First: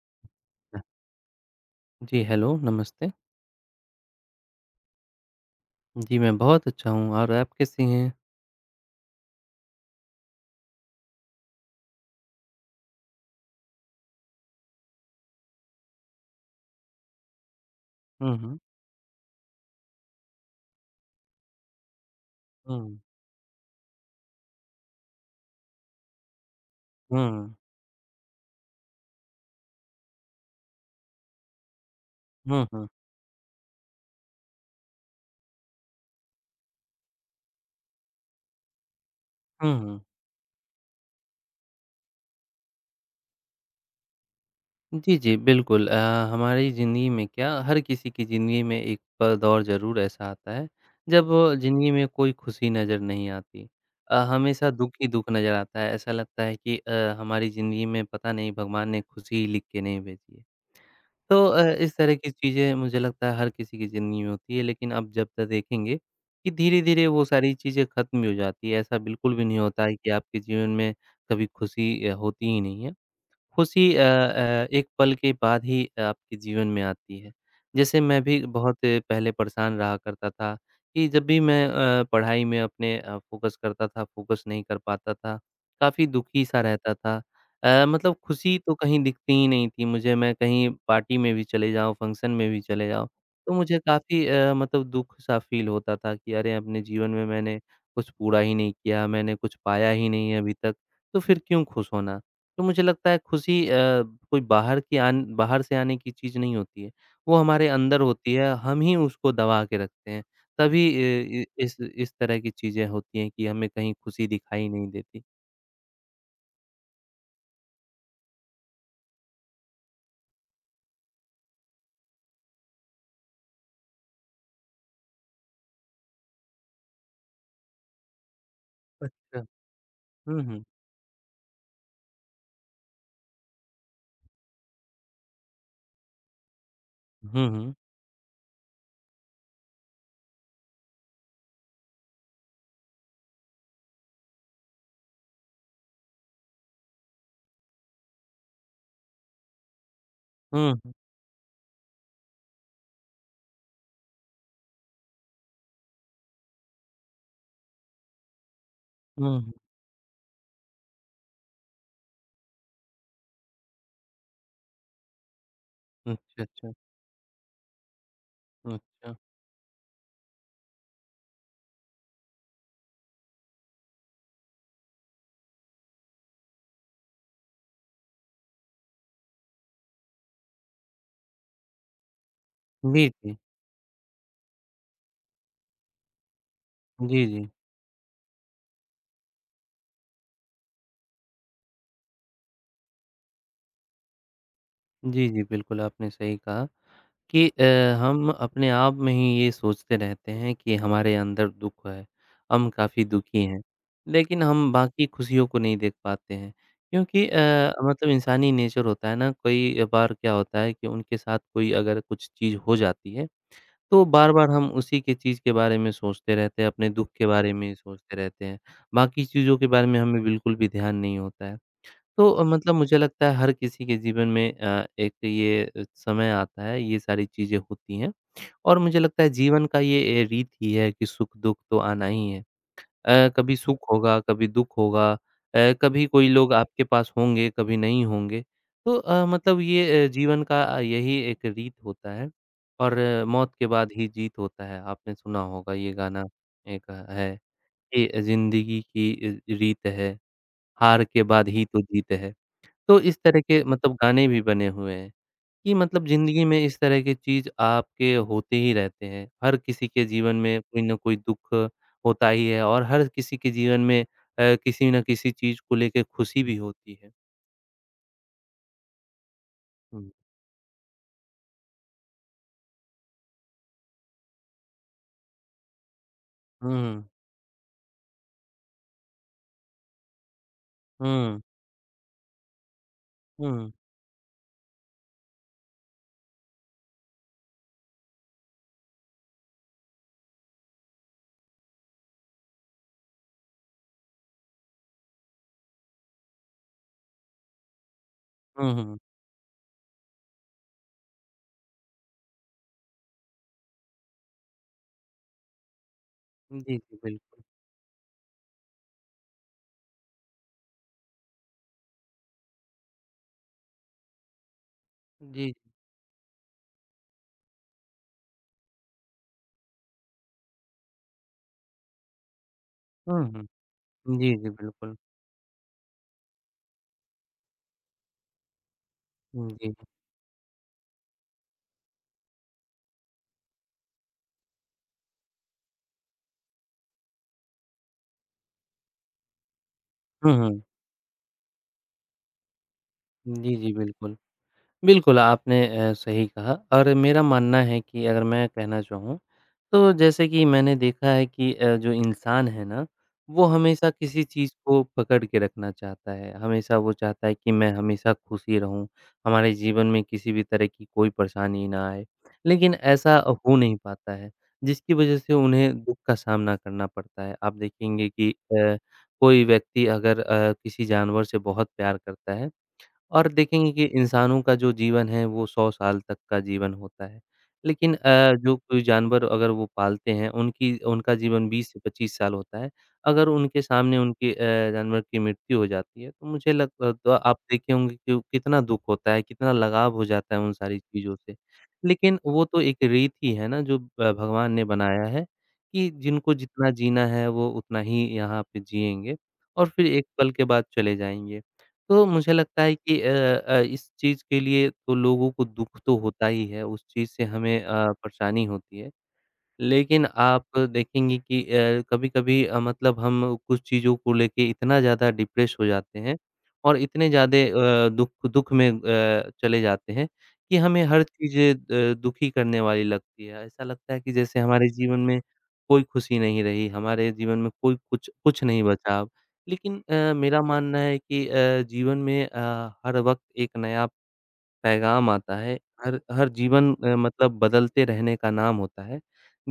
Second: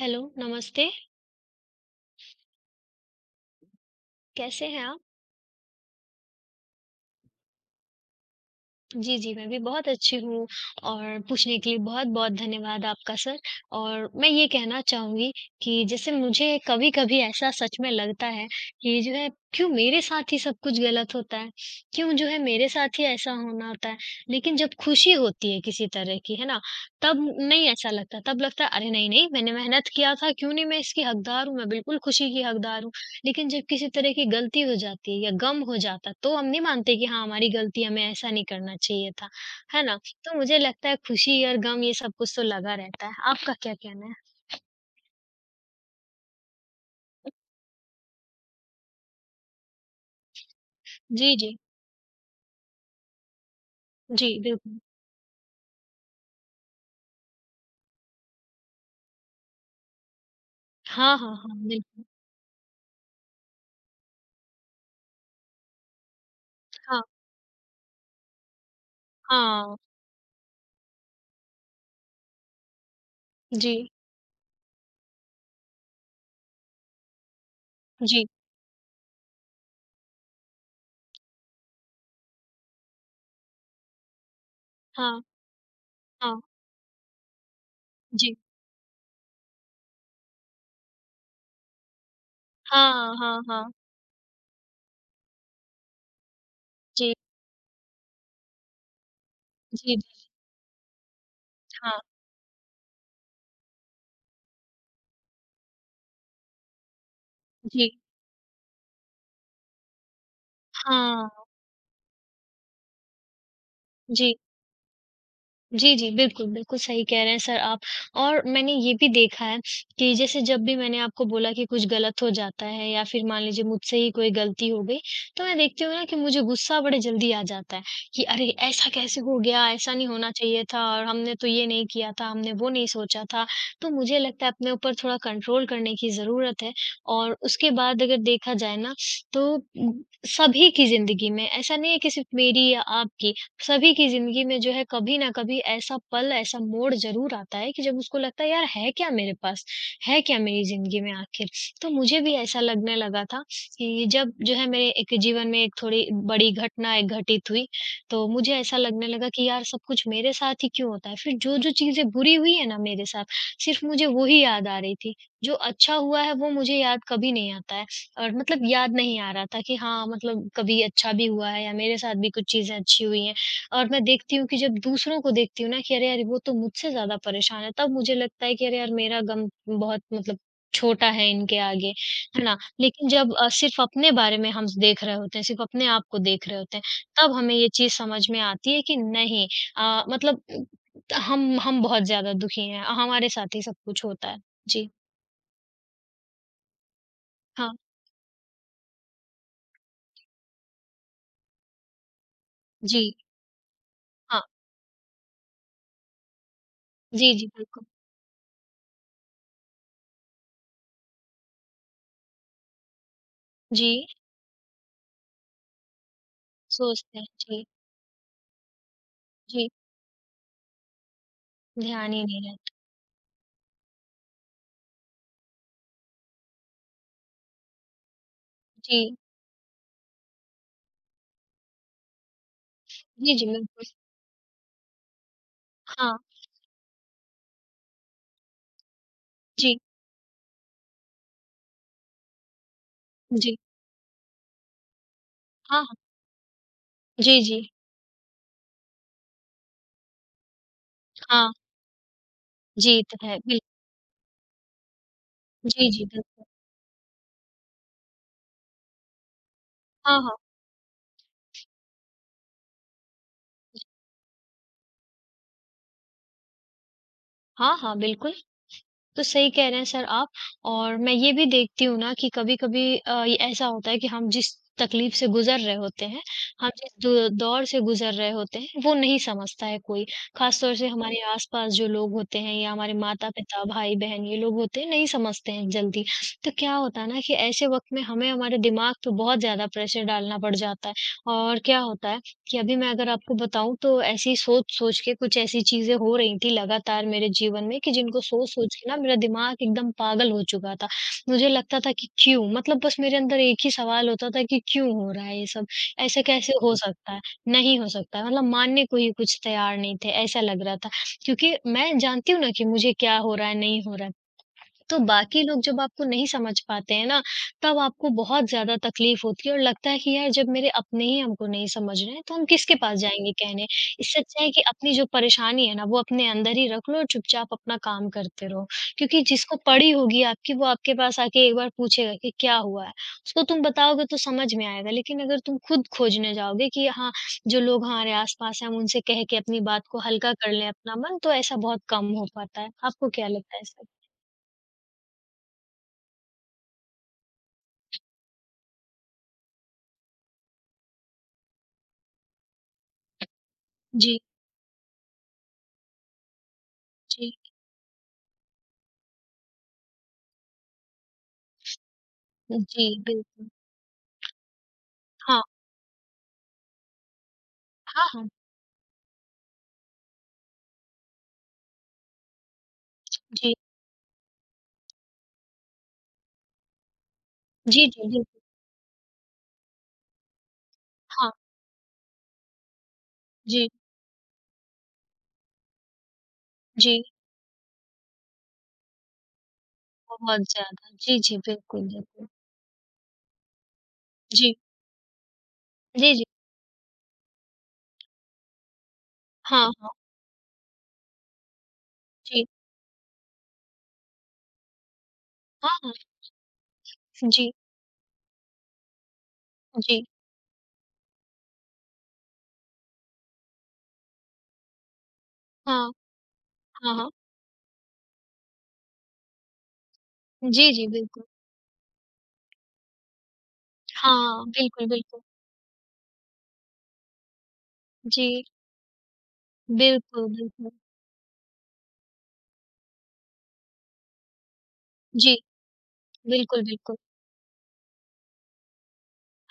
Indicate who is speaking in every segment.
Speaker 1: Hello, नमस्ते,
Speaker 2: जी, hello, नमस्ते।
Speaker 1: कैसे हैं आप?
Speaker 2: जी, मैं बहुत अच्छा हूँ और आप कैसी हैं?
Speaker 1: जी, जी, मैं भी बहुत अच्छी हूँ और पूछने के लिए बहुत-बहुत धन्यवाद आपका सर और मैं ये कहना चाहूँगी कि जैसे मुझे कभी-कभी ऐसा सच में लगता
Speaker 2: हुँ,
Speaker 1: है
Speaker 2: हुँ।
Speaker 1: कि जो है क्यों मेरे साथ ही सब कुछ गलत होता है? क्यों जो है मेरे
Speaker 2: हुँ,
Speaker 1: साथ ही ऐसा होना होता है? लेकिन जब खुशी होती है किसी तरह की, है ना? तब
Speaker 2: हुँ।
Speaker 1: नहीं ऐसा लगता, तब लगता है अरे! नहीं, नहीं मैंने मेहनत किया था, क्यों नहीं मैं इसकी हकदार हूँ, मैं बिल्कुल खुशी की
Speaker 2: हुँ,
Speaker 1: हकदार
Speaker 2: हुँ।
Speaker 1: हूँ। लेकिन जब किसी तरह की गलती हो जाती है या गम हो जाता तो हम नहीं मानते कि हाँ हमारी गलती हमें ऐसा नहीं करना चाहिए था,
Speaker 2: हुँ,
Speaker 1: है ना?
Speaker 2: हुँ।
Speaker 1: तो मुझे लगता है खुशी और गम ये सब कुछ तो लगा रहता है। आपका क्या कहना है?
Speaker 2: जी, जी, बिल्कुल हमारी ज़िंदगी में क्या हर किसी की ज़िंदगी में एक प दौर ज़रूर ऐसा आता है, जब
Speaker 1: जी, जी।
Speaker 2: ज़िंदगी में कोई खुशी नज़र नहीं आती।
Speaker 1: जी,
Speaker 2: हमेशा
Speaker 1: बिल्कुल।
Speaker 2: दुःख ही दुःख नज़र आता है, ऐसा लगता है कि हमारी ज़िंदगी में पता नहीं भगवान ने खुशी लिख के नहीं भेजी है।
Speaker 1: हाँ, हाँ,
Speaker 2: तो
Speaker 1: हाँ,
Speaker 2: इस
Speaker 1: बिल्कुल।
Speaker 2: तरह की चीज़ें मुझे लगता है हर किसी की ज़िंदगी में होती है लेकिन अब जब तक देखेंगे कि
Speaker 1: हाँ,
Speaker 2: धीरे-धीरे वो सारी चीज़ें ख़त्म भी हो जाती है। ऐसा बिल्कुल भी नहीं
Speaker 1: हाँ।
Speaker 2: होता है कि आपके जीवन में कभी खुशी होती ही नहीं है।
Speaker 1: जी,
Speaker 2: खुशी एक पल के बाद ही आपके जीवन में आती है। जैसे मैं
Speaker 1: जी।
Speaker 2: भी बहुत पहले परेशान रहा करता था कि जब भी मैं पढ़ाई में अपने फ़ोकस करता था, फ़ोकस नहीं कर पाता
Speaker 1: हाँ,
Speaker 2: था, काफ़ी
Speaker 1: हाँ,
Speaker 2: दुखी-सा रहता था। मतलब
Speaker 1: जी।
Speaker 2: खुशी तो कहीं दिखती ही नहीं थी मुझे, मैं कहीं पार्टी में भी चले जाऊँ, फंक्शन में भी चले जाऊँ,
Speaker 1: हाँ, हाँ,
Speaker 2: तो
Speaker 1: हाँ। हाँ,
Speaker 2: मुझे काफ़ी मतलब दुःख-सा फ़ील होता था कि अरे! अपने जीवन
Speaker 1: जी,
Speaker 2: में मैंने कुछ पूरा ही नहीं किया, मैंने कुछ पाया
Speaker 1: जी,
Speaker 2: ही
Speaker 1: जी।
Speaker 2: नहीं है अभी तक, तो फिर क्यों खुश
Speaker 1: हाँ,
Speaker 2: होना। तो मुझे लगता है खुशी कोई बाहर की आन बाहर से आने की चीज़ नहीं होती है। वो हमारे
Speaker 1: जी।
Speaker 2: अंदर होती है, हम ही उसको दबा के रखते हैं। तभी अ,
Speaker 1: हाँ,
Speaker 2: इ इस तरह की चीज़ें होती हैं कि हमें कहीं खुशी
Speaker 1: जी।
Speaker 2: दिखाई नहीं देती।
Speaker 1: जी, जी। बिल्कुल, बिल्कुल सही कह रहे हैं सर आप और मैंने ये भी देखा है कि जैसे जब भी मैंने आपको बोला कि कुछ गलत हो जाता है या फिर मान लीजिए मुझसे ही कोई गलती हो गई, तो मैं देखती हूँ ना कि मुझे गुस्सा बड़े जल्दी आ जाता है कि अरे! ऐसा कैसे हो
Speaker 2: अच्छा।
Speaker 1: गया? ऐसा नहीं होना
Speaker 2: हुँ, हुँ।
Speaker 1: चाहिए था और हमने तो ये नहीं किया था, हमने वो नहीं सोचा था। तो मुझे लगता है अपने ऊपर थोड़ा कंट्रोल करने की ज़रूरत है और
Speaker 2: हुँ,
Speaker 1: उसके
Speaker 2: हुँ।
Speaker 1: बाद अगर देखा जाए ना तो सभी की ज़िंदगी में ऐसा नहीं है कि सिर्फ़ मेरी या आपकी, सभी की ज़िंदगी में जो है कभी न कभी ऐसा पल, ऐसा मोड़ ज़रूर आता है कि जब उसको लगता है यार है क्या मेरे पास? है क्या मेरी
Speaker 2: हुँ,
Speaker 1: ज़िंदगी में आखिर? तो मुझे भी ऐसा लगने लगा था कि जब जो है मेरे एक जीवन में एक थोड़ी बड़ी घटना एक घटित हुई, तो मुझे ऐसा लगने लगा
Speaker 2: हुँ,
Speaker 1: कि यार
Speaker 2: हुँ।
Speaker 1: सब कुछ मेरे साथ ही क्यों होता है? फिर जो-जो चीज़ें बुरी हुई है ना मेरे साथ, सिर्फ़ मुझे वो ही याद आ रही थी। जो अच्छा हुआ है
Speaker 2: अच्छा,
Speaker 1: वो
Speaker 2: अच्छा।
Speaker 1: मुझे याद कभी नहीं आता है और मतलब याद
Speaker 2: अच्छा।
Speaker 1: नहीं आ रहा था कि हाँ, मतलब कभी अच्छा भी हुआ है या मेरे साथ भी कुछ चीज़ें अच्छी हुई हैं। और मैं देखती हूँ कि जब दूसरों को देखती हूँ ना कि अरे यार वो तो मुझसे ज़्यादा परेशान है, तब मुझे लगता है कि अरे यार मेरा गम बहुत मतलब छोटा है इनके आगे, है ना?
Speaker 2: जी,
Speaker 1: लेकिन जब
Speaker 2: जी।
Speaker 1: सिर्फ़ अपने बारे में हम देख रहे होते हैं, सिर्फ़ अपने आप को देख रहे होते हैं,
Speaker 2: जी,
Speaker 1: तब
Speaker 2: जी।
Speaker 1: हमें ये चीज़ समझ में आती है कि नहीं मतलब हम बहुत ज़्यादा दुखी हैं, हमारे साथ ही सब कुछ होता है। जी,
Speaker 2: जी, जी, बिल्कुल आपने सही कहा। कि
Speaker 1: हाँ,
Speaker 2: हम अपने आप में ही ये सोचते रहते हैं कि हमारे अंदर दुःख है, हम काफ़ी
Speaker 1: जी,
Speaker 2: दुखी हैं।
Speaker 1: हाँ,
Speaker 2: लेकिन हम बाकी खुशियों को नहीं देख पाते हैं क्योंकि
Speaker 1: जी, जी, बिल्कुल।
Speaker 2: मतलब इंसानी नेचर होता है ना, कई बार क्या होता है कि उनके साथ कोई अगर कुछ चीज़ हो जाती है, तो
Speaker 1: जी,
Speaker 2: बार-बार हम उसी के चीज़ के बारे में सोचते रहते हैं, अपने दुःख
Speaker 1: सोचते हैं,
Speaker 2: के बारे
Speaker 1: जी,
Speaker 2: में ही सोचते रहते हैं। बाकी चीज़ों के
Speaker 1: जी,
Speaker 2: बारे में हमें बिल्कुल भी ध्यान नहीं होता है।
Speaker 1: ध्यान ही
Speaker 2: तो
Speaker 1: नहीं
Speaker 2: मतलब
Speaker 1: रहता।
Speaker 2: मुझे लगता है हर किसी के जीवन में एक ये समय आता है, ये सारी चीज़ें होती हैं और मुझे
Speaker 1: जी,
Speaker 2: लगता है जीवन का ये रीत ही है कि सुख-दुख तो आना ही है।
Speaker 1: जी, जी,
Speaker 2: कभी सुख
Speaker 1: बिल्कुल।
Speaker 2: होगा, कभी दुख होगा कभी
Speaker 1: हाँ,
Speaker 2: कोई लोग आपके पास होंगे, कभी नहीं होंगे। तो मतलब
Speaker 1: जी।
Speaker 2: ये जीवन का यही एक रीत होता है और मौत
Speaker 1: जी,
Speaker 2: के बाद ही जीत होता है। आपने सुना होगा
Speaker 1: हाँ,
Speaker 2: ये
Speaker 1: हाँ।
Speaker 2: गाना एक है
Speaker 1: जी, जी।
Speaker 2: कि ज़िंदगी की रीत है, हार के बाद
Speaker 1: हाँ,
Speaker 2: ही तो जीत है।
Speaker 1: जी,
Speaker 2: तो
Speaker 1: ये
Speaker 2: इस
Speaker 1: तो है।
Speaker 2: तरह
Speaker 1: बिल
Speaker 2: के मतलब गाने भी बने हुए हैं कि
Speaker 1: जी, जी,
Speaker 2: मतलब
Speaker 1: बिल्कुल।
Speaker 2: ज़िंदगी में इस तरह की चीज़ आपके होते ही रहते हैं। हर किसी के
Speaker 1: हाँ, हाँ।
Speaker 2: जीवन में कोई ना कोई दुःख होता ही है और हर किसी के जीवन में किसी न किसी चीज़ को लेके खुशी भी होती है।
Speaker 1: हाँ, हाँ, बिल्कुल, तो सही कह रहे हैं सर
Speaker 2: हुँ।
Speaker 1: आप और मैं ये भी देखती हूँ ना कि कभी-कभी ये ऐसा होता है कि हम जिस तकलीफ से गुज़र रहे होते हैं, हम जिस
Speaker 2: हुँ,
Speaker 1: दो दौर से गुज़र रहे होते हैं, वो नहीं समझता है कोई। ख़ास तौर से हमारे
Speaker 2: हुँ,
Speaker 1: आस-पास जो लोग होते हैं या हमारे माता-पिता,
Speaker 2: हुँ,
Speaker 1: भाई-बहन ये लोग होते हैं, नहीं समझते हैं जल्दी। तो क्या होता है ना कि ऐसे वक़्त में हमें हमारे दिमाग पे बहुत ज़्यादा प्रेशर डालना पड़ जाता है और क्या होता है कि अभी मैं अगर आपको बताऊँ तो ऐसी सोच-सोच के कुछ ऐसी चीज़ें हो रही थी लगातार मेरे जीवन में कि जिनको
Speaker 2: हुँ,
Speaker 1: सोच-सोच के ना
Speaker 2: हुँ।
Speaker 1: मेरा दिमाग एकदम पागल हो चुका था। मुझे लगता था कि क्यों? मतलब बस मेरे अंदर एक ही सवाल होता था कि क्यों हो रहा है ये सब? ऐसा कैसे
Speaker 2: जी,
Speaker 1: हो
Speaker 2: जी,
Speaker 1: सकता है?
Speaker 2: बिल्कुल।
Speaker 1: नहीं हो सकता है। मतलब मानने को ही कुछ तैयार नहीं थे, ऐसा लग रहा था। क्योंकि मैं जानती हूँ ना कि मुझे क्या हो रहा है, नहीं हो रहा है। तो बाकी
Speaker 2: जी,
Speaker 1: लोग जब आपको नहीं समझ पाते हैं ना, तब आपको बहुत ज़्यादा तकलीफ़ होती है और लगता है कि यार जब मेरे अपने ही हमको नहीं समझ रहे हैं, तो हम किसके पास
Speaker 2: हुँ,
Speaker 1: जाएँगे
Speaker 2: हुँ।
Speaker 1: कहने? इससे
Speaker 2: जी,
Speaker 1: अच्छा
Speaker 2: जी,
Speaker 1: है कि अपनी
Speaker 2: बिल्कुल।
Speaker 1: जो परेशानी है ना, वो अपने अंदर ही रख लो और चुपचाप अपना काम करते रहो। क्योंकि
Speaker 2: हुँ,
Speaker 1: जिसको
Speaker 2: जी।
Speaker 1: पड़ी होगी आपकी, वो आपके पास आके एक बार पूछेगा कि क्या हुआ है? उसको तुम बताओगे तो समझ में आएगा, लेकिन अगर तुम खुद खोजने जाओगे कि हाँ, जो लोग हमारे आस-पास हैं, हम उनसे कह के अपनी बात को
Speaker 2: हुँ,
Speaker 1: हल्का कर
Speaker 2: हुँ।
Speaker 1: लें अपना मन, तो ऐसा बहुत कम हो पाता है। आपको क्या
Speaker 2: जी,
Speaker 1: लगता है
Speaker 2: जी,
Speaker 1: इस पे?
Speaker 2: बिल्कुल। बिल्कुल, आपने सही कहा और मेरा मानना है कि अगर मैं कहना चाहूँ, तो जैसे कि मैंने देखा है कि जो इंसान है ना, वो हमेशा
Speaker 1: जी।
Speaker 2: किसी चीज़ को पकड़ के रखना चाहता है। हमेशा वो चाहता
Speaker 1: जी,
Speaker 2: है कि मैं हमेशा खुशी रहूँ, हमारे जीवन में किसी भी तरह की कोई परेशानी ना आए। लेकिन
Speaker 1: जी,
Speaker 2: ऐसा
Speaker 1: बिल्कुल।
Speaker 2: हो नहीं पाता है, जिसकी वजह से
Speaker 1: हाँ,
Speaker 2: उन्हें दुःख का सामना करना पड़ता है। आप
Speaker 1: हाँ,
Speaker 2: देखेंगे
Speaker 1: हाँ।
Speaker 2: कि कोई व्यक्ति अगर किसी जानवर से बहुत प्यार करता है, और
Speaker 1: जी,
Speaker 2: देखेंगे कि इंसानों का जो जीवन है वो 100 साल तक का जीवन होता है।
Speaker 1: जी,
Speaker 2: लेकिन
Speaker 1: जी, बिल्कुल।
Speaker 2: जो कोई जानवर अगर वो पालते हैं उनकी उनका
Speaker 1: हाँ,
Speaker 2: जीवन 20 से 25 साल होता है। अगर उनके
Speaker 1: जी,
Speaker 2: सामने उनके जानवर की मृत्यु हो जाती है तो
Speaker 1: जी,
Speaker 2: तो आप देखे होंगे कि कितना दुःख होता है, कितना लगाव हो जाता है
Speaker 1: बहुत
Speaker 2: उन सारी
Speaker 1: ज़्यादा।
Speaker 2: चीज़ों
Speaker 1: जी,
Speaker 2: से।
Speaker 1: जी, बिल्कुल,
Speaker 2: लेकिन
Speaker 1: बिल्कुल।
Speaker 2: वो तो एक रीत ही है ना जो भगवान
Speaker 1: जी,
Speaker 2: ने बनाया है कि
Speaker 1: जी, जी।
Speaker 2: जिनको जितना जीना है वो उतना ही यहाँ पे जिएँगे और
Speaker 1: हाँ,
Speaker 2: फिर
Speaker 1: हाँ।
Speaker 2: एक पल के बाद चले जाएँगे। तो मुझे
Speaker 1: जी,
Speaker 2: लगता है कि इस चीज़ के लिए तो लोगों को
Speaker 1: हाँ,
Speaker 2: दुःख
Speaker 1: हाँ।
Speaker 2: तो होता ही है, उस चीज़ से
Speaker 1: जी,
Speaker 2: हमें परेशानी होती है।
Speaker 1: जी।
Speaker 2: लेकिन आप देखेंगे कि कभी-कभी मतलब हम कुछ चीज़ों को लेके इतना ज़्यादा डिप्रेस हो
Speaker 1: हाँ,
Speaker 2: जाते हैं और
Speaker 1: हाँ,
Speaker 2: इतने
Speaker 1: हाँ।
Speaker 2: ज़्यादा दुःख दुःख में चले जाते हैं कि
Speaker 1: जी,
Speaker 2: हमें
Speaker 1: जी,
Speaker 2: हर
Speaker 1: बिल्कुल।
Speaker 2: चीज़ें दुखी करने वाली लगती है। ऐसा लगता है कि जैसे
Speaker 1: हाँ,
Speaker 2: हमारे
Speaker 1: बिल्कुल,
Speaker 2: जीवन में
Speaker 1: बिल्कुल।
Speaker 2: कोई खुशी नहीं रही, हमारे जीवन में कोई कुछ कुछ
Speaker 1: जी,
Speaker 2: नहीं बचा अब। लेकिन
Speaker 1: बिल्कुल,
Speaker 2: मेरा
Speaker 1: बिल्कुल।
Speaker 2: मानना है कि जीवन में हर वक़्त एक नया पैगाम
Speaker 1: जी,
Speaker 2: आता है, हर हर
Speaker 1: बिल्कुल,
Speaker 2: जीवन
Speaker 1: बिल्कुल।
Speaker 2: मतलब बदलते रहने का नाम होता है।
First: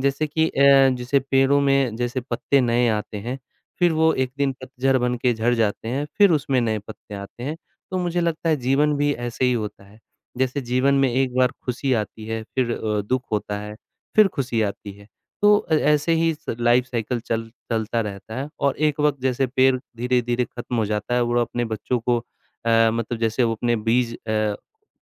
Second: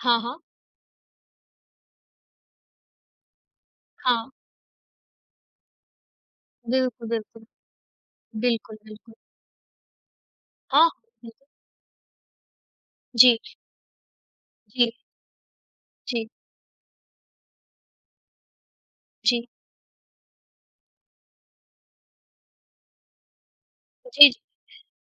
Speaker 1: हाँ, हाँ।
Speaker 2: कि जैसे पेड़ों में जैसे पत्ते नए आते हैं, फिर वो
Speaker 1: हाँ,
Speaker 2: एक दिन पतझड़ बन के झड़ जाते हैं, फिर उसमें नए
Speaker 1: बिल्कुल,
Speaker 2: पत्ते आते
Speaker 1: बिल्कुल।
Speaker 2: हैं। तो मुझे लगता है
Speaker 1: बिल्कुल,
Speaker 2: जीवन भी
Speaker 1: बिल्कुल।
Speaker 2: ऐसे ही होता है। जैसे
Speaker 1: हाँ, हाँ,
Speaker 2: जीवन में एक
Speaker 1: बिल्कुल।
Speaker 2: बार खुशी आती है, फिर दुःख
Speaker 1: जी,
Speaker 2: होता है, फिर खुशी
Speaker 1: जी,
Speaker 2: आती
Speaker 1: जी,
Speaker 2: है। तो अ, ऐसे
Speaker 1: जी,
Speaker 2: ही स लाइफ़ साइकिल चल चलता रहता है और एक वक़्त जैसे पेड़ धीरे-धीरे खत्म हो जाता है, वो अपने बच्चों को मतलब जैसे वो अपने बीज
Speaker 1: जी, जी,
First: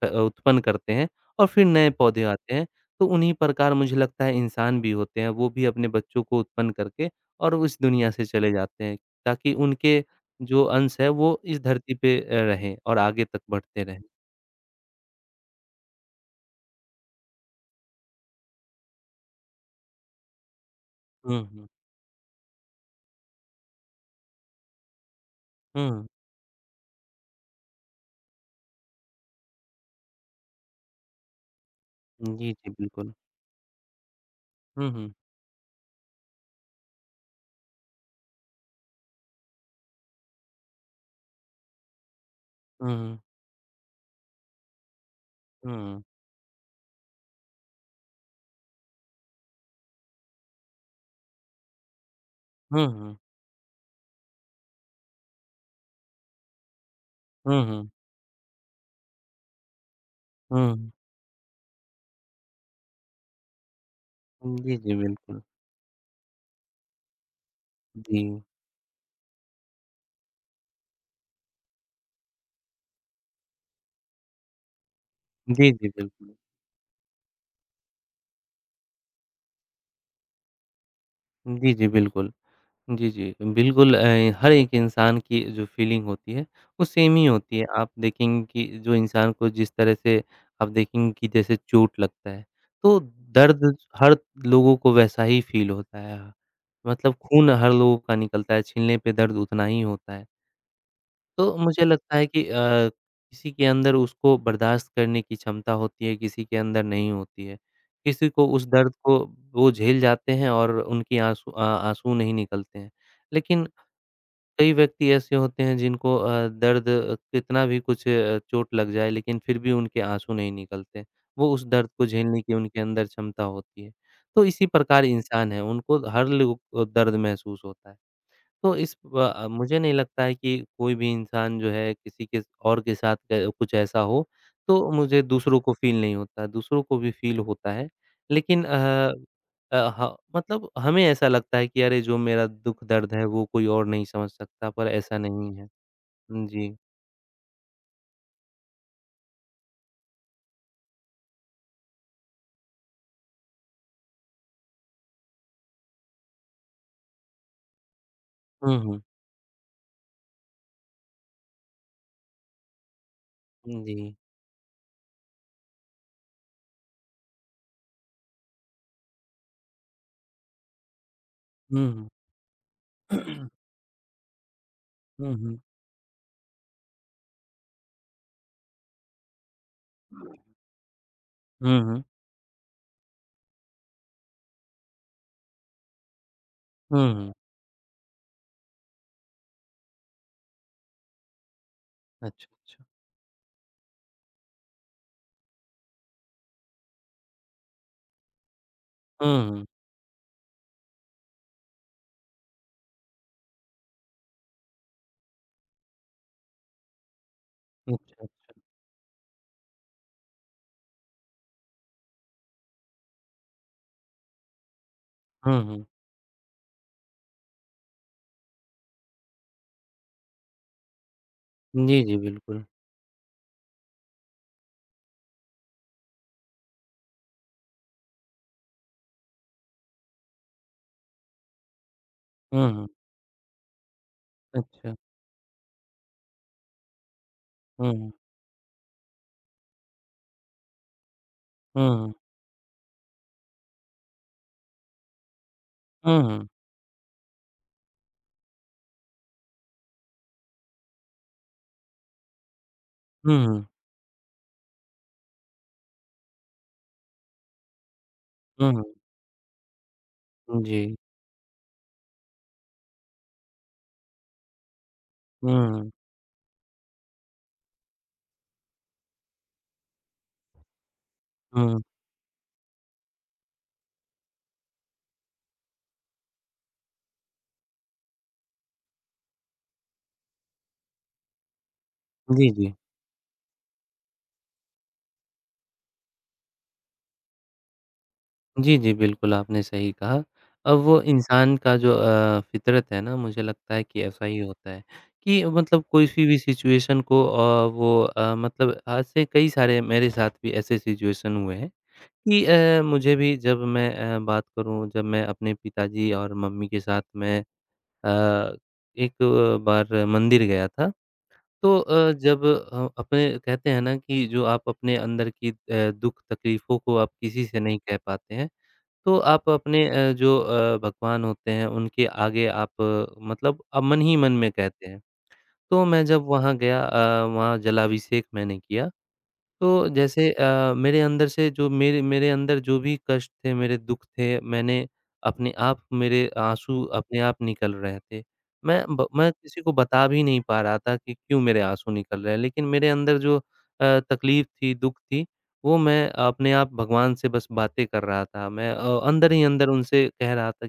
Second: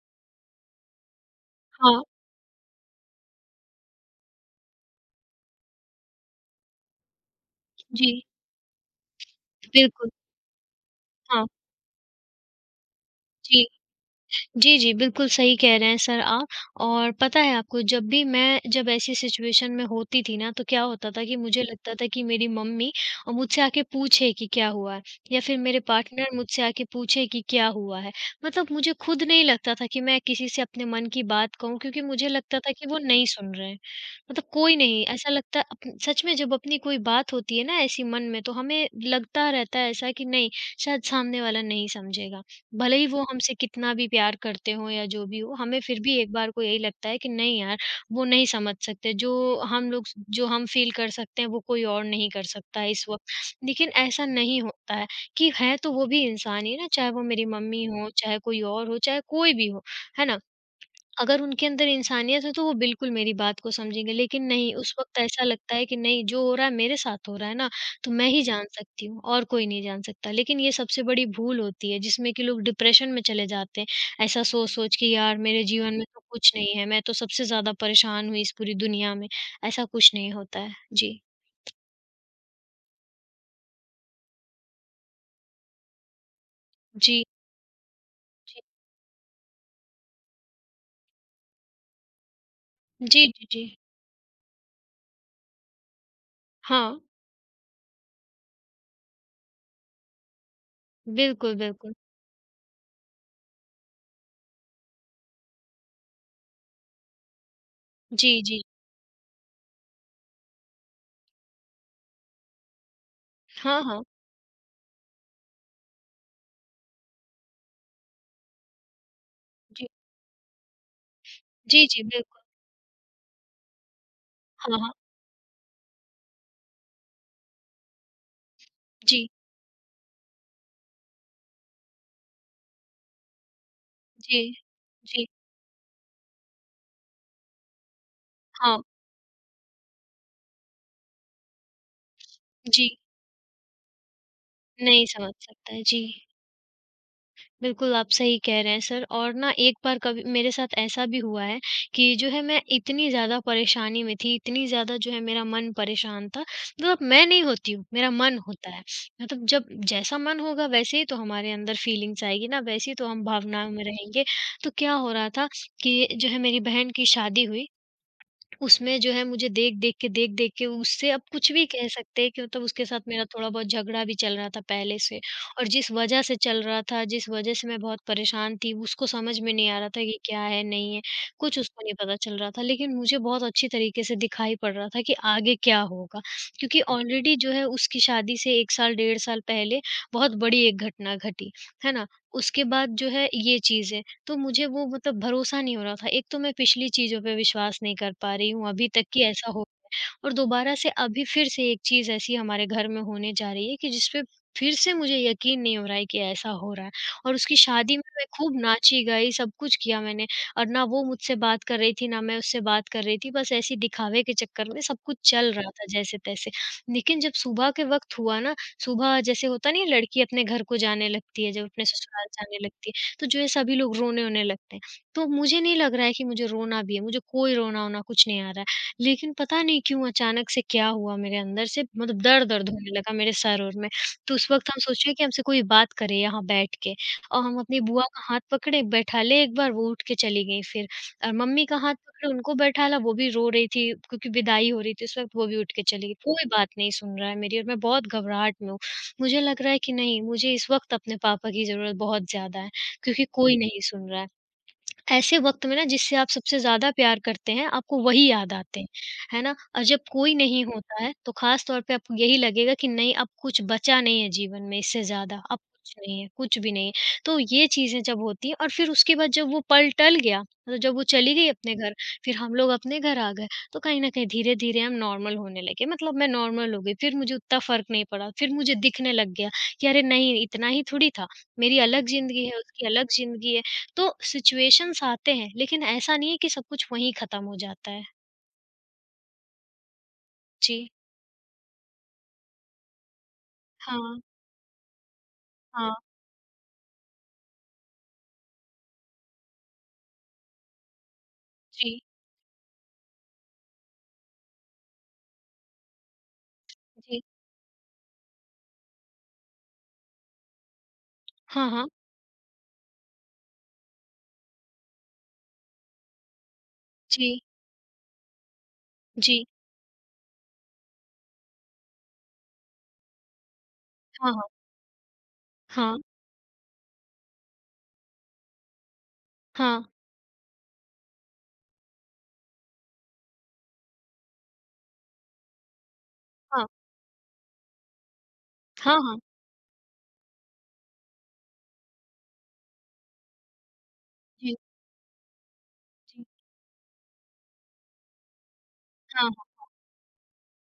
Speaker 2: उत्पन्न करते हैं और फिर नए
Speaker 1: हाँ,
Speaker 2: पौधे आते हैं। तो उन्हीं प्रकार मुझे लगता है इंसान भी होते हैं, वो भी अपने बच्चों को उत्पन्न करके और इस दुनिया से
Speaker 1: जी,
Speaker 2: चले जाते हैं, ताकि उनके
Speaker 1: बिल्कुल।
Speaker 2: जो अंश है वो
Speaker 1: हाँ,
Speaker 2: इस धरती पे रहें और आगे तक
Speaker 1: जी।
Speaker 2: बढ़ते रहें।
Speaker 1: जी, जी, बिल्कुल सही कह रहे हैं सर आप और पता है आपको जब भी मैं जब ऐसी सिचुएशन में होती थी ना, तो क्या होता था कि
Speaker 2: हुँ,
Speaker 1: मुझे
Speaker 2: हुँ।
Speaker 1: लगता था कि मेरी मम्मी मुझसे आके पूछे कि क्या हुआ है? या फिर मेरे
Speaker 2: हुँ, हुँ।
Speaker 1: पार्टनर मुझसे आके पूछे कि क्या हुआ है? मतलब मुझे खुद नहीं लगता था कि मैं किसी से अपने मन की बात कहूँ क्योंकि मुझे
Speaker 2: जी,
Speaker 1: लगता
Speaker 2: जी,
Speaker 1: था कि वो
Speaker 2: बिल्कुल।
Speaker 1: नहीं सुन रहे हैं। मतलब कोई
Speaker 2: हुँ,
Speaker 1: नहीं,
Speaker 2: हुँ।
Speaker 1: ऐसा लगता है अप सच में जब अपनी कोई बात होती है ना ऐसी मन में, तो हमें लगता रहता है ऐसा कि नहीं, शायद सामने वाला नहीं समझेगा।
Speaker 2: हुँ,
Speaker 1: भले ही
Speaker 2: हुँ।
Speaker 1: वो हमसे कितना भी प्यार करते हों या जो भी हो,
Speaker 2: हुँ,
Speaker 1: हमें फिर
Speaker 2: हुँ।
Speaker 1: भी एक बार को यही लगता है कि नहीं यार, वो नहीं समझ सकते, जो हम फ़ील कर सकते हैं, वो कोई और नहीं कर सकता
Speaker 2: हुँ,
Speaker 1: है इस
Speaker 2: हुँ।
Speaker 1: वक़्त। लेकिन ऐसा नहीं होता है कि है तो वो भी इंसान ही ना, चाहे वो मेरी
Speaker 2: हुँ,
Speaker 1: मम्मी
Speaker 2: हुँ।
Speaker 1: हो, चाहे कोई और हो, चाहे कोई भी हो, है ना?
Speaker 2: हुँ।
Speaker 1: अगर उनके अंदर इंसानियत है तो वो बिल्कुल मेरी बात को समझेंगे, लेकिन नहीं
Speaker 2: जी,
Speaker 1: उस
Speaker 2: जी,
Speaker 1: वक़्त
Speaker 2: बिल्कुल।
Speaker 1: ऐसा लगता है कि नहीं जो हो रहा है मेरे साथ हो रहा है ना, तो
Speaker 2: जी।
Speaker 1: मैं ही जान सकती हूँ और कोई नहीं जान सकता। लेकिन ये सबसे बड़ी भूल होती है जिसमें कि लोग डिप्रेशन में चले जाते हैं, ऐसा सोच-सोच के यार मेरे
Speaker 2: जी, जी,
Speaker 1: जीवन में तो
Speaker 2: बिल्कुल।
Speaker 1: कुछ नहीं है, मैं तो सबसे ज़्यादा परेशान हुई इस पूरी दुनिया में, ऐसा कुछ नहीं होता है। जी,
Speaker 2: जी, जी, बिल्कुल। जी, जी। बिल्कुल हर एक इंसान की जो फ़ीलिंग होती है, वो सेम
Speaker 1: जी,
Speaker 2: ही होती है। आप देखेंगे
Speaker 1: जी।
Speaker 2: कि जो इंसान को जिस तरह से आप देखेंगे कि जैसे चोट लगता है, तो
Speaker 1: जी, जी, जी।
Speaker 2: दर्द हर लोगों को वैसा ही फ़ील होता है।
Speaker 1: हाँ,
Speaker 2: मतलब खून हर लोगों का निकलता है, छीलने पे दर्द उतना ही होता है। तो
Speaker 1: बिल्कुल,
Speaker 2: मुझे
Speaker 1: बिल्कुल।
Speaker 2: लगता है कि किसी के अंदर उसको बर्दाश्त करने की क्षमता होती है, किसी के अंदर नहीं होती है। किसी
Speaker 1: जी,
Speaker 2: को
Speaker 1: जी।
Speaker 2: उस दर्द को वो झेल जाते हैं और उनकी आँसू आँसू नहीं निकलते हैं। लेकिन
Speaker 1: हाँ, हाँ।
Speaker 2: कई व्यक्ति ऐसे होते हैं जिनको दर्द कितना भी कुछ चोट लग जाए लेकिन फिर भी
Speaker 1: जी।
Speaker 2: उनके आँसू नहीं निकलते। वो उस
Speaker 1: जी,
Speaker 2: दर्द
Speaker 1: जी,
Speaker 2: को झेलने
Speaker 1: बिल्कुल।
Speaker 2: की उनके अंदर क्षमता होती है। तो इसी
Speaker 1: हाँ, हाँ।
Speaker 2: प्रकार इंसान है, उनको हर लो दर्द महसूस होता है। तो
Speaker 1: जी,
Speaker 2: मुझे नहीं लगता है कि कोई भी इंसान जो है किसी के और के साथ क कुछ ऐसा हो,
Speaker 1: जी,
Speaker 2: तो मुझे
Speaker 1: जी।
Speaker 2: दूसरों को फ़ील नहीं होता, दूसरों को भी फ़ील होता है। लेकिन अ
Speaker 1: हाँ।
Speaker 2: अ, ह मतलब हमें ऐसा लगता है कि अरे जो मेरा दुःख
Speaker 1: जी,
Speaker 2: दर्द है वो कोई और नहीं समझ सकता, पर
Speaker 1: नहीं
Speaker 2: ऐसा
Speaker 1: समझ
Speaker 2: नहीं है।
Speaker 1: सकता है। जी,
Speaker 2: हुँ, जी।
Speaker 1: बिल्कुल आप सही कह रहे हैं सर और ना एक बार कभी मेरे साथ ऐसा भी हुआ है कि जो है मैं इतनी ज़्यादा परेशानी में थी, इतनी ज़्यादा जो है मेरा मन परेशान था, मतलब मैं नहीं होती हूँ, मेरा मन होता
Speaker 2: हुँ,
Speaker 1: है।
Speaker 2: हुँ।
Speaker 1: मतलब जब जैसा मन होगा वैसे ही तो हमारे अंदर फीलिंग्स आएगी ना, वैसे ही तो हम भावनाओं
Speaker 2: हुँ,
Speaker 1: में
Speaker 2: जी।
Speaker 1: रहेंगे। तो क्या हो रहा था कि जो है मेरी बहन की शादी हुई उसमें जो है मुझे देख-देख के उससे अब कुछ भी
Speaker 2: हुँ,
Speaker 1: कह
Speaker 2: हुँ।
Speaker 1: सकते हैं कि मतलब उसके साथ मेरा थोड़ा बहुत झगड़ा भी चल रहा था पहले से
Speaker 2: हुँ, हुँ।
Speaker 1: और जिस वजह से चल रहा था, जिस वजह से मैं बहुत परेशान थी, उसको समझ में नहीं आ रहा था कि क्या है, नहीं है, कुछ
Speaker 2: हुँ,
Speaker 1: उसको नहीं
Speaker 2: हुँ।
Speaker 1: पता चल रहा था। लेकिन मुझे बहुत अच्छी तरीके से दिखाई पड़ रहा था कि आगे क्या होगा क्योंकि
Speaker 2: हुँ, हुँ।
Speaker 1: ऑलरेडी जो है उसकी शादी से 1 साल, डेढ़ साल पहले बहुत बड़ी एक घटना घटी, है ना?
Speaker 2: अच्छा,
Speaker 1: उसके
Speaker 2: अच्छा।
Speaker 1: बाद जो है ये चीज़ें तो मुझे वो मतलब भरोसा नहीं हो रहा था। एक तो मैं पिछली चीज़ों पे विश्वास नहीं कर पा रही हूँ अभी तक कि
Speaker 2: हुँ,
Speaker 1: ऐसा हो
Speaker 2: हुँ।
Speaker 1: गया है। और दोबारा से अभी फिर से एक चीज़ ऐसी हमारे घर में होने जा रही है कि जिस पे फिर से मुझे यकीन नहीं हो रहा है कि ऐसा हो रहा है और उसकी शादी में मैं
Speaker 2: अच्छा।
Speaker 1: खूब नाची गाई, सब कुछ किया मैंने और ना वो मुझसे बात कर रही थी, ना मैं उससे बात कर रही थी। बस ऐसे ही दिखावे के चक्कर में सब कुछ चल
Speaker 2: हुँ,
Speaker 1: रहा
Speaker 2: हुँ।
Speaker 1: था जैसे-तैसे। लेकिन जब सुबह के वक़्त हुआ ना, सुबह जैसे होता नहीं है लड़की अपने घर को जाने लगती है, जब अपने
Speaker 2: जी, जी,
Speaker 1: ससुराल जाने
Speaker 2: बिल्कुल।
Speaker 1: लगती है। तो जो है सभी लोग रोने-वोने लगते हैं। तो मुझे नहीं लग रहा है कि मुझे रोना भी है, मुझे कोई रोना-वोना कुछ नहीं आ रहा है। लेकिन पता नहीं क्यों अचानक से क्या हुआ मेरे अंदर से मतलब
Speaker 2: हुँ,
Speaker 1: दर्द-दर्द
Speaker 2: हुँ।
Speaker 1: होने लगा मेरे सर और में। तो उस वक़्त हम
Speaker 2: अच्छा।
Speaker 1: सोचे कि हमसे कोई बात करे यहाँ बैठ के और हम अपनी
Speaker 2: हुँ,
Speaker 1: बुआ
Speaker 2: हुँ।
Speaker 1: का हाथ पकड़े, बैठा ले एक बार वो उठ के चली गईं फिर और मम्मी का हाथ
Speaker 2: हुँ, हुँ।
Speaker 1: पकड़े उनको बैठाला, वो भी रो रही थी क्योंकि विदाई हो रही थी उस वक़्त वो भी उठ के चली गई।
Speaker 2: हुँ,
Speaker 1: कोई
Speaker 2: हुँ।
Speaker 1: बात नहीं सुन रहा है मेरी और मैं बहुत घबराहट में हूँ। मुझे लग रहा है कि नहीं, मुझे इस वक़्त अपने पापा की ज़रूरत बहुत ज़्यादा है। क्योंकि कोई
Speaker 2: हुँ,
Speaker 1: नहीं सुन रहा है। ऐसे वक़्त में ना जिससे आप सबसे ज़्यादा प्यार करते हैं, आपको वही याद आते
Speaker 2: हुँ,
Speaker 1: हैं, है ना? और जब कोई
Speaker 2: हुँ।
Speaker 1: नहीं
Speaker 2: जी।
Speaker 1: होता है, तो ख़ास तौर पे आपको यही लगेगा कि नहीं अब कुछ बचा नहीं है जीवन में इससे ज़्यादा, अब
Speaker 2: हुँ,
Speaker 1: कुछ नहीं है, कुछ भी नहीं है। तो ये चीज़ें जब होती हैं और फिर उसके बाद जब वो पल टल गया, मतलब जब वो चली गई अपने
Speaker 2: हुँ।
Speaker 1: घर, फिर हम लोग अपने घर आ गए, तो कहीं न कहीं धीरे-धीरे हम नॉर्मल होने लगे, मतलब मैं नॉर्मल हो गई, फिर मुझे उतना फ़र्क नहीं पड़ा, फिर मुझे दिखने लग गया कि अरे नहीं, इतना ही थोड़ी था, मेरी अलग ज़िंदगी
Speaker 2: जी,
Speaker 1: है,
Speaker 2: जी।
Speaker 1: उसकी अलग ज़िंदगी है। तो सिचुएशंस आते हैं, लेकिन ऐसा नहीं है कि सब कुछ वहीं ख़त्म हो जाता है।
Speaker 2: जी, जी, बिल्कुल आपने सही कहा। अब
Speaker 1: जी,
Speaker 2: वो इंसान का जो फ़ितरत है ना मुझे लगता है कि
Speaker 1: हाँ,
Speaker 2: ऐसा ही होता है कि मतलब
Speaker 1: हाँ,
Speaker 2: कोई-सी भी सिचुएशन को वो मतलब आज से कई सारे मेरे साथ भी ऐसे सिचुएशन हुए हैं
Speaker 1: जी,
Speaker 2: कि मुझे भी जब मैं बात करूँ जब मैं अपने पिताजी और मम्मी के साथ
Speaker 1: जी,
Speaker 2: मैं अ, एक बार मंदिर गया था
Speaker 1: हाँ,
Speaker 2: तो
Speaker 1: हाँ,
Speaker 2: जब अपने कहते हैं ना कि जो आप अपने अंदर की दुख तकलीफ़ों को आप
Speaker 1: जी,
Speaker 2: किसी से नहीं कह पाते हैं, तो
Speaker 1: जी,
Speaker 2: आप अपने जो भगवान होते हैं उनके आगे आप मतलब मन ही मन
Speaker 1: हाँ, हाँ,
Speaker 2: में कहते हैं। तो
Speaker 1: हाँ,
Speaker 2: मैं जब वहाँ गया वहाँ जलाभिषेक मैंने किया।
Speaker 1: हाँ,
Speaker 2: तो जैसे मेरे अंदर से जो मेरे मेरे अंदर जो भी कष्ट थे, मेरे दुःख थे, मैंने अपने आप मेरे
Speaker 1: हाँ,
Speaker 2: आँसू अपने आप निकल रहे थे।
Speaker 1: हाँ, हाँ,
Speaker 2: मैं किसी को बता भी नहीं पा रहा था कि क्यों मेरे आँसू निकल रहे हैं, लेकिन मेरे अंदर जो तकलीफ़
Speaker 1: जी,
Speaker 2: थी, दुःख थी, वो मैं
Speaker 1: जी,
Speaker 2: अपने आप भगवान से बस बातें कर रहा था। मैं
Speaker 1: हाँ,
Speaker 2: अंदर ही अंदर उनसे कह रहा था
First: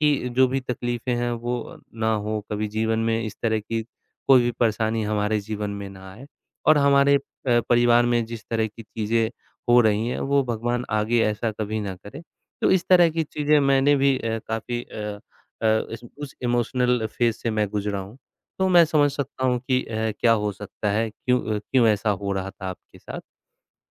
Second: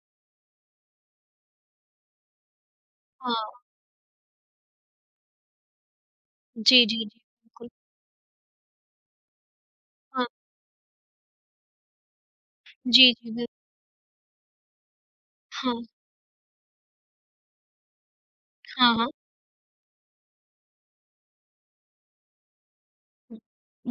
Speaker 2: कि जो भी तकलीफ़ें हैं वो ना हो, कभी जीवन में
Speaker 1: हाँ,
Speaker 2: इस
Speaker 1: हाँ,
Speaker 2: तरह की कोई भी परेशानी हमारे जीवन में ना आए और
Speaker 1: जी, जी,
Speaker 2: हमारे
Speaker 1: जी, बिल्कुल,
Speaker 2: परिवार में जिस तरह की चीज़ें हो रही हैं,
Speaker 1: हाँ,
Speaker 2: वो भगवान आगे ऐसा कभी ना करे। तो इस तरह
Speaker 1: जी,
Speaker 2: की
Speaker 1: जी, बिल
Speaker 2: चीज़ें मैंने भी अ, काफ़ी अ
Speaker 1: हाँ,
Speaker 2: अ, इस उस इमोशनल फ़ेज़ से मैं गुज़रा हूँ। तो मैं
Speaker 1: हाँ, हाँ,
Speaker 2: समझ सकता हूँ कि क्या हो सकता है, क्यों ऐसा हो रहा था आपके साथ।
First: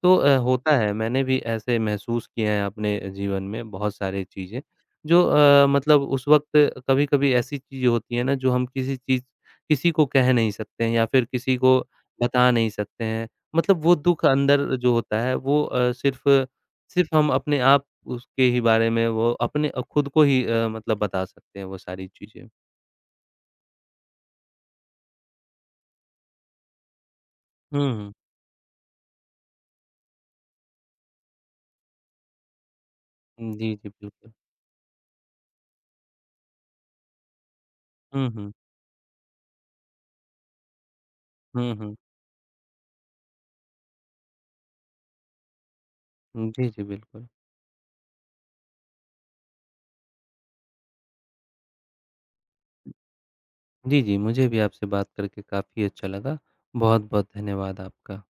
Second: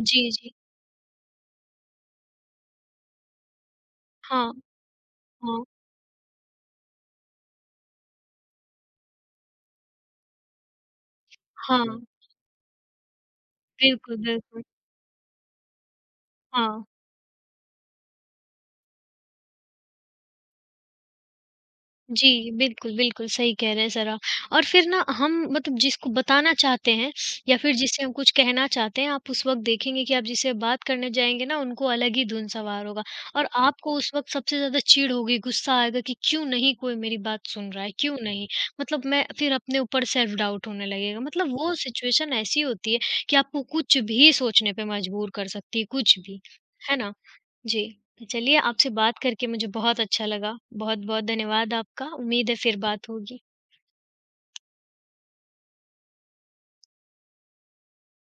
Speaker 2: तो
Speaker 1: जी, जी,
Speaker 2: होता है, मैंने भी ऐसे महसूस किए हैं अपने जीवन में बहुत सारी
Speaker 1: हाँ,
Speaker 2: चीज़ें, जो
Speaker 1: हाँ,
Speaker 2: मतलब उस वक़्त कभी-कभी ऐसी चीज़ होती है ना, जो हम किसी को कह नहीं सकते हैं या फिर किसी को
Speaker 1: हाँ,
Speaker 2: बता नहीं सकते हैं। मतलब वो
Speaker 1: बिल्कुल,
Speaker 2: दुःख
Speaker 1: बिल्कुल,
Speaker 2: अंदर जो होता है वो अ, सिर्फ़
Speaker 1: हाँ।
Speaker 2: सिर्फ़ हम अपने आप उसके ही बारे में वो अपने खुद को ही मतलब बता सकते हैं वो सारी
Speaker 1: जी,
Speaker 2: चीज़ें।
Speaker 1: बिल्कुल, बिल्कुल, सही कह रहे हैं सर आप। और फिर ना हम मतलब जिसको बताना चाहते हैं या फिर
Speaker 2: हुँ,
Speaker 1: जिससे
Speaker 2: हुँ।
Speaker 1: हम कुछ कहना चाहते हैं, आप उस वक़्त देखेंगे कि आप जिससे बात करने जाएँगे ना, उनको अलग ही धुन सवार होगा और
Speaker 2: जी, जी,
Speaker 1: आपको उस वक़्त
Speaker 2: बिल्कुल।
Speaker 1: सबसे ज़्यादा चिढ़ होगी, गुस्सा आएगा कि क्यों नहीं कोई मेरी बात सुन रहा है, क्यों
Speaker 2: हुँ,
Speaker 1: नहीं?
Speaker 2: हुँ।
Speaker 1: मतलब मैं फिर अपने ऊपर सेल्फ डाउट होने लगेगा। मतलब
Speaker 2: हुँ,
Speaker 1: वो
Speaker 2: हुँ।
Speaker 1: सिचुएशन ऐसी होती है कि आपको कुछ भी सोचने पे मजबूर कर सकती है, कुछ भी।
Speaker 2: जी, जी,
Speaker 1: है ना?
Speaker 2: बिल्कुल।
Speaker 1: जी, चलिए आपसे बात करके मुझे बहुत अच्छा लगा। बहुत-बहुत धन्यवाद आपका। उम्मीद है फिर बात होगी।
Speaker 2: जी, जी, मुझे भी आपसे बात करके काफ़ी अच्छा लगा। बहुत-बहुत धन्यवाद आपका।